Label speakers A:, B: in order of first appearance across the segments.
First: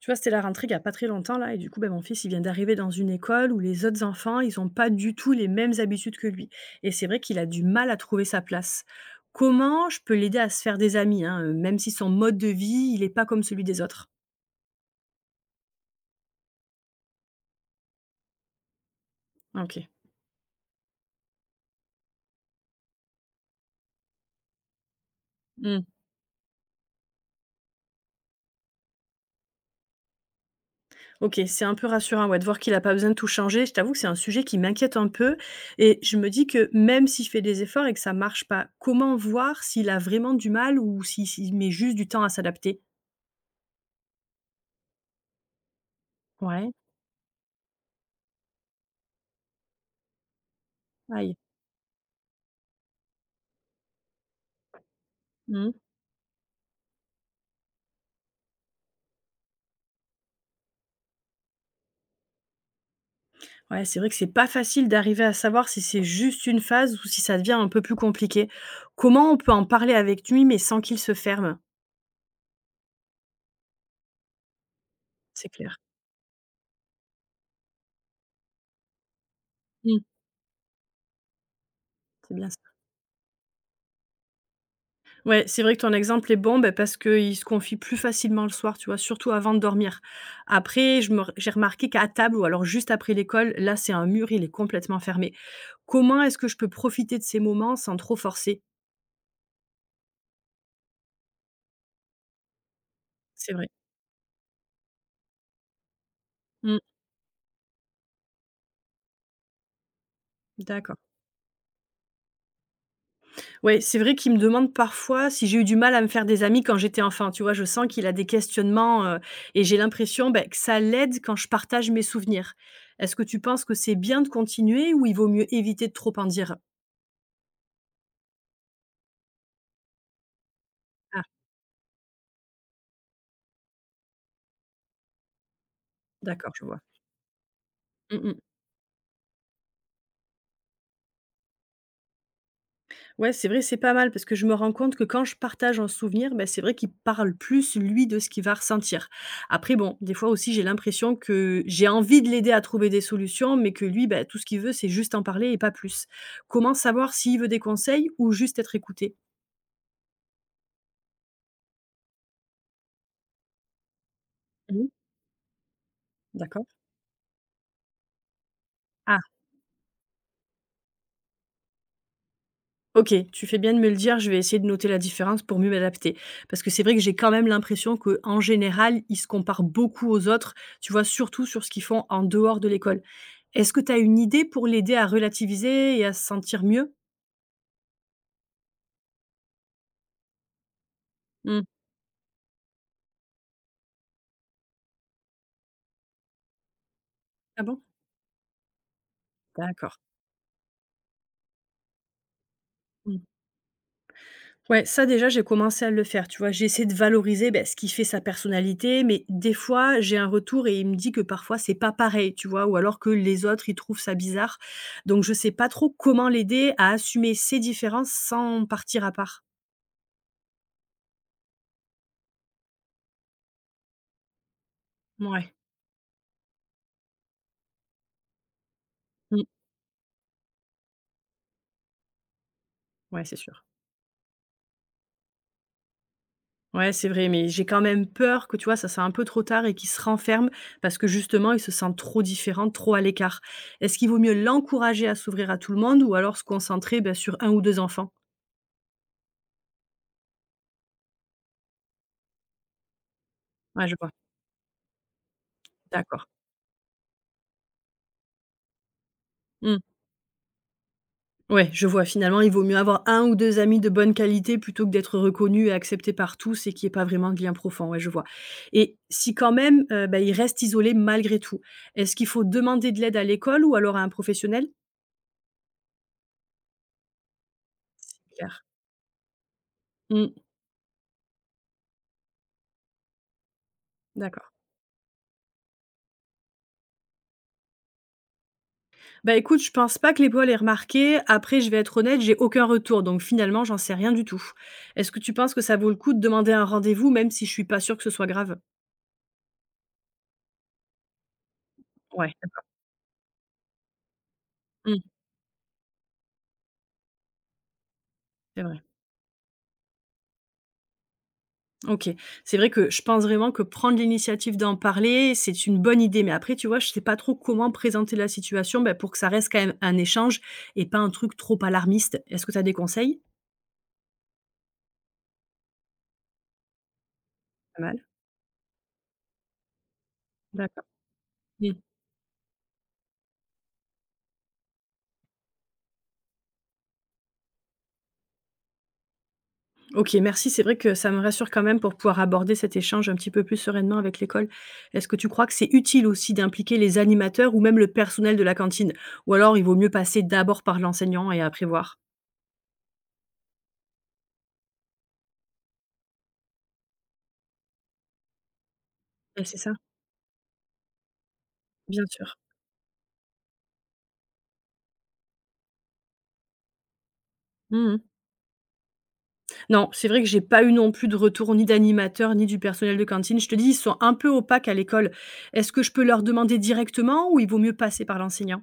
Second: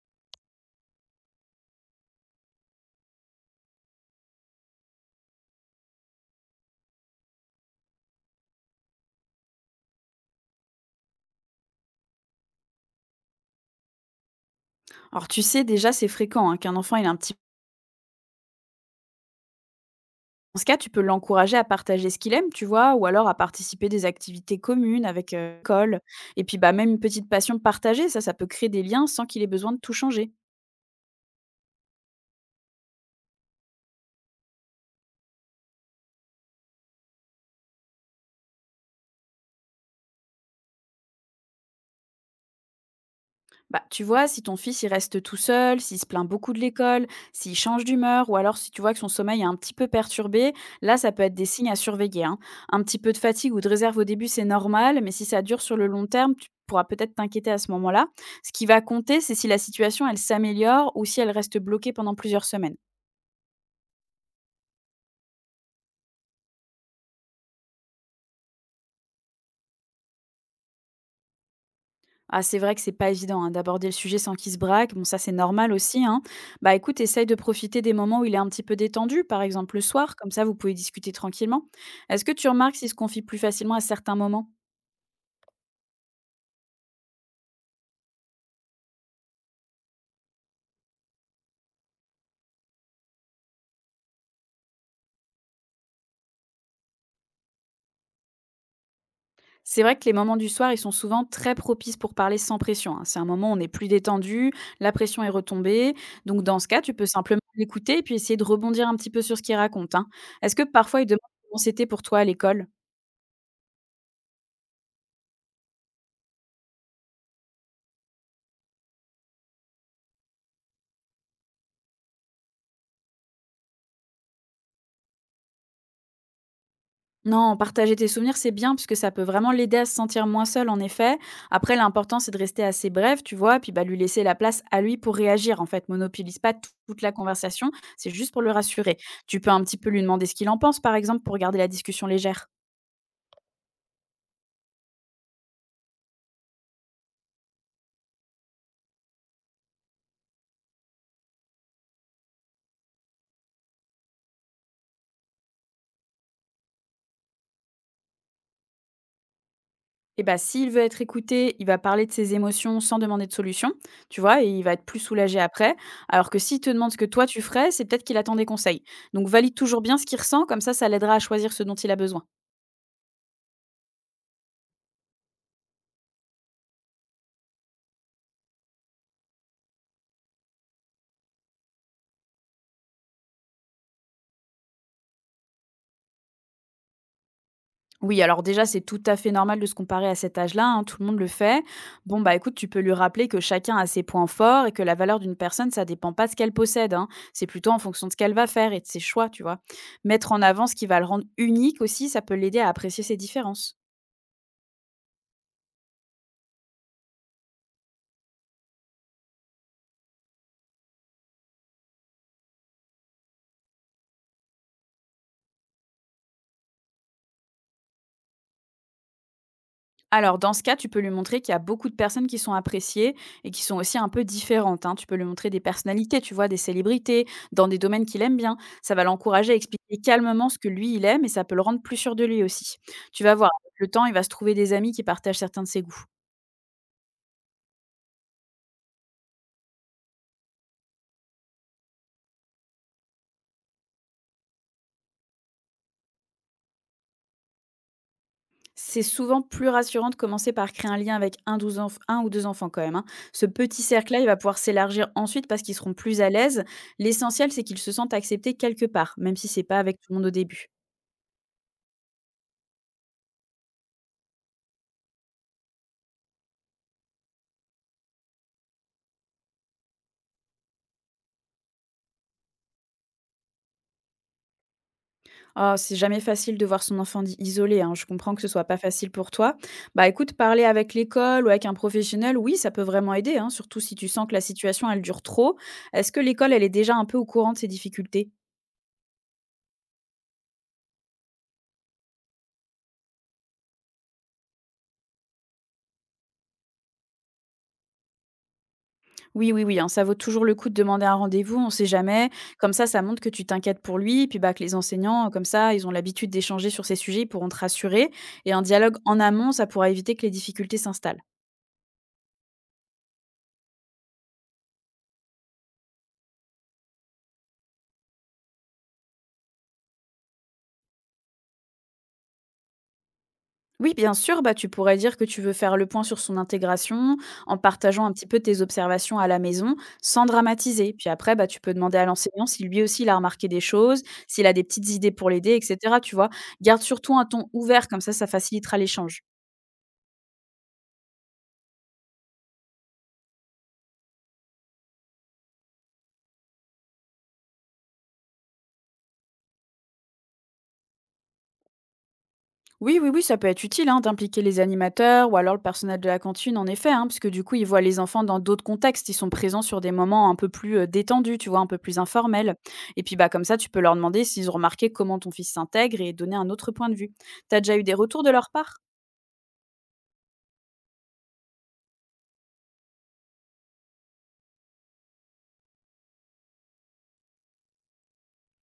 A: Tu vois, c'était la rentrée il y a pas très longtemps là et du coup, ben, mon fils, il vient d'arriver dans une école où les autres enfants, ils ont pas du tout les mêmes habitudes que lui et c'est vrai qu'il a du mal à trouver sa place. Comment je peux l'aider à se faire des amis, hein, même si son mode de vie, il est pas comme celui des autres?
B: Alors tu sais, déjà, c'est fréquent hein, qu'un enfant il a un petit
A: OK.
B: dans ce cas, tu peux l'encourager à partager ce qu'il aime, tu vois, ou alors à participer à des activités communes avec
A: Mmh.
B: l'école. Et puis, bah, même une petite passion partagée, ça peut créer des liens sans qu'il ait besoin de tout changer.
A: OK, c'est un peu rassurant, ouais, de voir qu'il a pas besoin de tout changer. Je t'avoue que c'est un sujet qui m'inquiète un peu et je me dis que même s'il fait des efforts et que ça marche pas, comment voir s'il a vraiment du mal ou si s'il met juste du temps à s'adapter?
B: Bah, tu vois, si ton fils il reste tout seul, s'il se plaint beaucoup de
A: Ouais,
B: l'école, s'il change d'humeur, ou alors si tu vois que son sommeil est un petit peu perturbé, là, ça peut
A: aïe.
B: être des signes à surveiller, hein. Un petit peu de fatigue ou de réserve au début, c'est normal, mais si ça dure
A: Mmh.
B: sur le long terme, tu pourras peut-être t'inquiéter à ce moment-là. Ce qui va compter, c'est si la situation, elle s'améliore ou si elle reste bloquée pendant plusieurs semaines.
A: Ouais, c'est vrai que c'est pas facile d'arriver à savoir si c'est juste une phase ou si ça devient un peu plus compliqué. Comment on peut en parler avec lui, mais sans qu'il se ferme?
B: Ah, c'est vrai que c'est pas évident, hein, d'aborder le sujet sans qu'il se braque. Bon, ça, c'est
A: C'est
B: normal
A: clair.
B: aussi, hein. Bah, écoute, essaye de profiter des moments où il est un petit peu détendu, par exemple le
A: Mmh,
B: soir, comme ça, vous pouvez discuter tranquillement. Est-ce que
A: c'est
B: tu
A: bien ça.
B: remarques s'il se confie plus facilement à certains moments?
A: Ouais, c'est vrai que ton exemple est bon, ben parce qu'il se confie plus facilement le soir, tu vois, surtout avant de dormir. Après, je me j'ai remarqué qu'à table ou alors juste après l'école, là, c'est un mur, il est complètement fermé. Comment est-ce que je peux profiter de ces moments sans trop forcer?
B: C'est vrai que les moments du soir, ils sont souvent très propices pour parler sans pression, hein. C'est un moment
A: C'est
B: où on
A: vrai.
B: est plus détendu, la pression est retombée. Donc, dans ce
A: Mmh,
B: cas, tu peux simplement l'écouter et puis essayer de rebondir un petit peu sur ce qu'il raconte, hein. Est-ce que
A: d'accord.
B: parfois il demande comment c'était pour toi à l'école?
A: Ouais, c'est vrai qu'il me demande parfois si j'ai eu du mal à me faire des amis quand j'étais enfant, tu vois? Je sens qu'il a des questionnements, et j'ai l'impression, beh, que ça l'aide quand je partage mes souvenirs. Est-ce que tu penses que c'est bien de continuer ou il vaut mieux éviter de trop en dire?
B: Non, partager tes souvenirs, c'est bien puisque ça peut vraiment l'aider à se sentir moins seul, en effet.
A: Ah,
B: Après, l'important, c'est de rester assez bref, tu vois, puis bah, lui laisser la place à lui pour réagir. En fait, monopolise
A: d'accord,
B: pas
A: je vois.
B: toute la conversation, c'est
A: Mmh
B: juste
A: mh.
B: pour le rassurer. Tu peux un petit peu lui demander ce qu'il en pense, par exemple, pour garder la discussion légère.
A: Ouais, c'est vrai, c'est pas mal parce que je me rends compte que quand je partage un souvenir, ben, c'est vrai qu'il parle plus, lui, de ce qu'il va ressentir. Après, bon, des fois aussi, j'ai l'impression que j'ai envie de l'aider à trouver des solutions, mais que lui, ben, tout ce qu'il veut, c'est juste en parler et pas plus. Comment savoir s'il veut des conseils ou juste être écouté.
B: Et bah, s'il veut être écouté, il va parler de ses émotions sans demander de solution, tu vois, et il va être
A: Mhm.
B: plus soulagé après. Alors que s'il
A: D'accord.
B: te demande ce que toi tu ferais, c'est peut-être qu'il attend des conseils.
A: Ah,
B: Donc valide toujours bien ce qu'il ressent, comme ça l'aidera à choisir ce dont il a besoin.
A: OK, tu fais bien de me le dire, je vais essayer de noter la différence pour mieux m'adapter. Parce que c'est vrai que j'ai quand même l'impression que, en général, ils se comparent beaucoup aux autres, tu vois, surtout sur ce qu'ils font en dehors de l'école. Est-ce que tu as une idée pour l'aider à relativiser et à se sentir mieux?
B: Oui, alors déjà, c'est tout à fait normal de se comparer à cet âge-là, hein, tout le monde le fait.
A: Mmh.
B: Bon, bah écoute, tu peux lui rappeler que chacun a ses points forts et que la valeur d'une personne, ça dépend pas de ce qu'elle possède, hein. C'est
A: Ah
B: plutôt en
A: bon?
B: fonction de ce qu'elle va faire et de ses choix, tu vois.
A: D'accord.
B: Mettre en avant ce qui va le rendre unique aussi, ça peut l'aider à apprécier ses différences.
A: Ouais, ça déjà, j'ai commencé à le faire, tu vois? J'ai essayé de valoriser, beh, ce qui fait sa personnalité, mais des fois, j'ai un retour et il me dit que parfois c'est pas pareil, tu vois? Ou alors que les autres, ils trouvent ça bizarre. Donc je sais pas trop comment l'aider à assumer ses différences sans partir à part.
B: Alors, dans ce cas, tu peux lui montrer qu'il y a beaucoup de personnes qui sont appréciées et qui sont aussi un peu différentes, hein. Tu peux lui montrer
A: Ouais.
B: des personnalités, tu vois, des célébrités, dans des domaines qu'il aime bien. Ça va
A: Mmh.
B: l'encourager à expliquer calmement ce que lui, il aime et ça peut le rendre plus sûr de lui aussi. Tu
A: Ouais,
B: vas
A: c'est
B: voir,
A: sûr.
B: avec le temps, il va se trouver des amis qui partagent certains de ses goûts.
A: Ouais, c'est vrai, mais j'ai quand même peur que, tu vois, ça soit un peu trop tard et qu'il se renferme parce que justement, il se sent trop différent, trop à l'écart. Est-ce qu'il vaut mieux l'encourager à s'ouvrir à tout le monde ou alors se concentrer, bah, sur un ou 2 enfants?
B: C'est souvent plus rassurant de commencer par créer un lien avec un ou deux enfants quand même, hein. Ce petit
A: Ouais, je vois.
B: cercle-là, il va pouvoir s'élargir ensuite parce qu'ils seront plus
A: D'accord.
B: à l'aise. L'essentiel, c'est qu'ils se sentent acceptés quelque part, même si c'est pas
A: Mmh.
B: avec tout le monde au début.
A: Ouais, je vois. Finalement, il vaut mieux avoir un ou 2 amis de bonne qualité plutôt que d'être reconnu et accepté par tous et qu'il y ait pas vraiment de lien profond, ouais, je vois. Et si quand même, bah, ils restent isolés malgré tout, est-ce qu'il faut demander de l'aide à l'école ou alors à un professionnel?
B: Oh, c'est jamais facile de voir son enfant isolé, hein. Je
A: C'est
B: comprends que ce soit
A: clair.
B: pas facile pour toi. Bah
A: Mmh,
B: écoute, parler avec l'école ou avec un professionnel, oui, ça peut vraiment aider, hein, surtout si tu sens que la
A: d'accord.
B: situation, elle dure trop. Est-ce que l'école, elle est déjà un peu au courant de ces difficultés?
A: Bah, écoute, je pense pas que l'épaule ait remarqué. Après, je vais être honnête, j'ai aucun retour, donc finalement, j'en sais rien du tout. Est-ce que tu penses que ça vaut le coup de demander un rendez-vous même si je suis pas sûre que ce soit grave?
B: Oui, oui, oui, hein, ça vaut toujours le coup de demander un rendez-vous, on sait jamais.
A: Ouais, d'accord.
B: Comme ça montre que tu t'inquiètes pour lui, puis bah que les
A: Mmh,
B: enseignants, comme ça, ils ont l'habitude d'échanger sur ces sujets, ils pourront te rassurer. Et
A: c'est
B: un
A: vrai.
B: dialogue en amont, ça pourra éviter que les difficultés s'installent.
A: OK. C'est vrai que je pense vraiment que prendre l'initiative d'en parler, c'est une bonne idée. Mais après, tu vois, je sais pas trop comment présenter la situation, bah, pour que ça reste quand même un échange et pas un truc trop alarmiste. Est-ce que tu as des conseils?
B: Oui, bien sûr, bah, tu pourrais dire que tu veux faire le point sur son intégration en
A: Pas mal,
B: partageant un petit peu tes observations à la maison sans
A: d'accord.
B: dramatiser. Puis après, bah, tu peux
A: Mmh.
B: demander à l'enseignant si lui aussi il a remarqué des choses, s'il a des petites idées pour l'aider, etc. Tu vois, garde surtout un ton ouvert, comme ça facilitera l'échange.
A: OK, merci. C'est vrai que ça me rassure quand même pour pouvoir aborder cet échange un petit peu plus sereinement avec l'école. Est-ce que tu crois que c'est utile aussi d'impliquer les animateurs ou même le personnel de la cantine? Ou alors il vaut mieux passer d'abord par l'enseignant et après voir?
B: Oui, oui, oui, ça peut être utile hein, d'impliquer les animateurs ou alors le personnel de la cantine, en effet, hein, parce que du coup, ils voient les enfants dans d'autres contextes, ils sont
A: Bah, c'est
B: présents
A: ça,
B: sur des moments un peu plus détendus, tu vois, un peu plus
A: bien sûr.
B: informels. Et puis, bah, comme ça, tu peux leur demander s'ils ont remarqué comment ton fils s'intègre et donner un autre point de vue. T'as déjà eu des
A: Mmh.
B: retours de leur part?
A: Non, c'est vrai que j'ai pas eu non plus de retour ni d'animateur ni du personnel de cantine. Je te dis, ils sont un peu opaques à l'école. Est-ce que je peux leur demander directement ou il vaut mieux passer par l'enseignant?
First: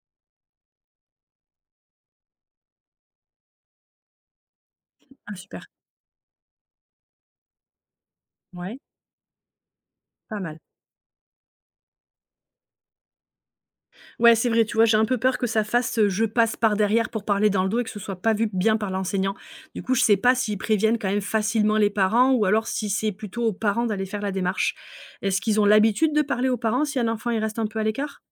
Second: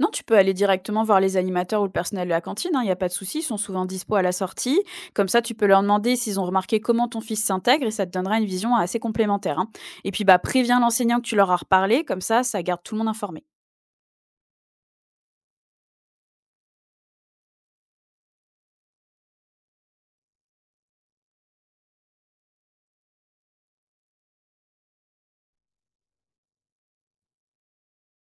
B: Non, tu peux aller directement voir les animateurs ou le personnel de la cantine, hein, il n'y a pas de souci, ils sont souvent dispo à la sortie. Comme
A: Ah
B: ça, tu
A: super.
B: peux leur demander s'ils ont remarqué comment ton fils s'intègre et ça te donnera une vision
A: Ouais,
B: assez complémentaire, hein. Et puis, bah,
A: pas mal.
B: préviens l'enseignant que tu leur as reparlé, comme ça garde tout le monde informé.
A: Ouais, c'est vrai, tu vois, j'ai un peu peur que ça fasse, je passe par derrière pour parler dans le dos et que ce soit pas vu bien par l'enseignant. Du coup, je sais pas s'ils préviennent quand même facilement les parents ou alors si c'est plutôt aux parents d'aller faire la démarche. Est-ce qu'ils ont l'habitude de parler aux parents si un enfant, il reste un peu à l'écart?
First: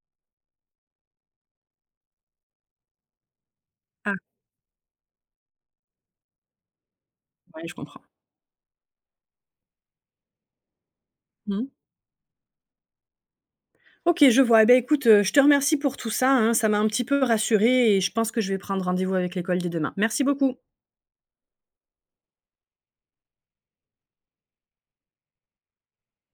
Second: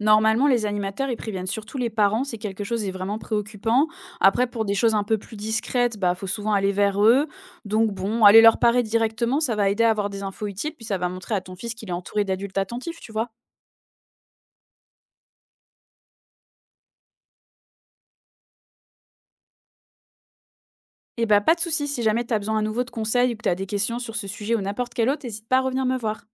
B: Normalement, les animateurs, ils préviennent surtout les parents si quelque chose est vraiment préoccupant.
A: Ah,
B: Après, pour des choses un peu plus discrètes, bah, faut souvent aller vers eux.
A: ouais, je
B: Donc
A: comprends.
B: bon, aller leur parler directement, ça va aider à avoir des infos utiles, puis ça va montrer à ton
A: Mmh.
B: fils qu'il est entouré d'adultes attentifs, tu vois.
A: OK, je vois. Eh ben, écoute, je te remercie pour tout ça, hein. Ça m'a un petit peu rassurée et je pense que je vais prendre rendez-vous avec l'école dès demain. Merci beaucoup.
B: Et bah, pas de souci, si jamais t'as besoin à nouveau de conseils ou que t'as des questions sur ce sujet ou n'importe quel autre, n'hésite pas à revenir me voir.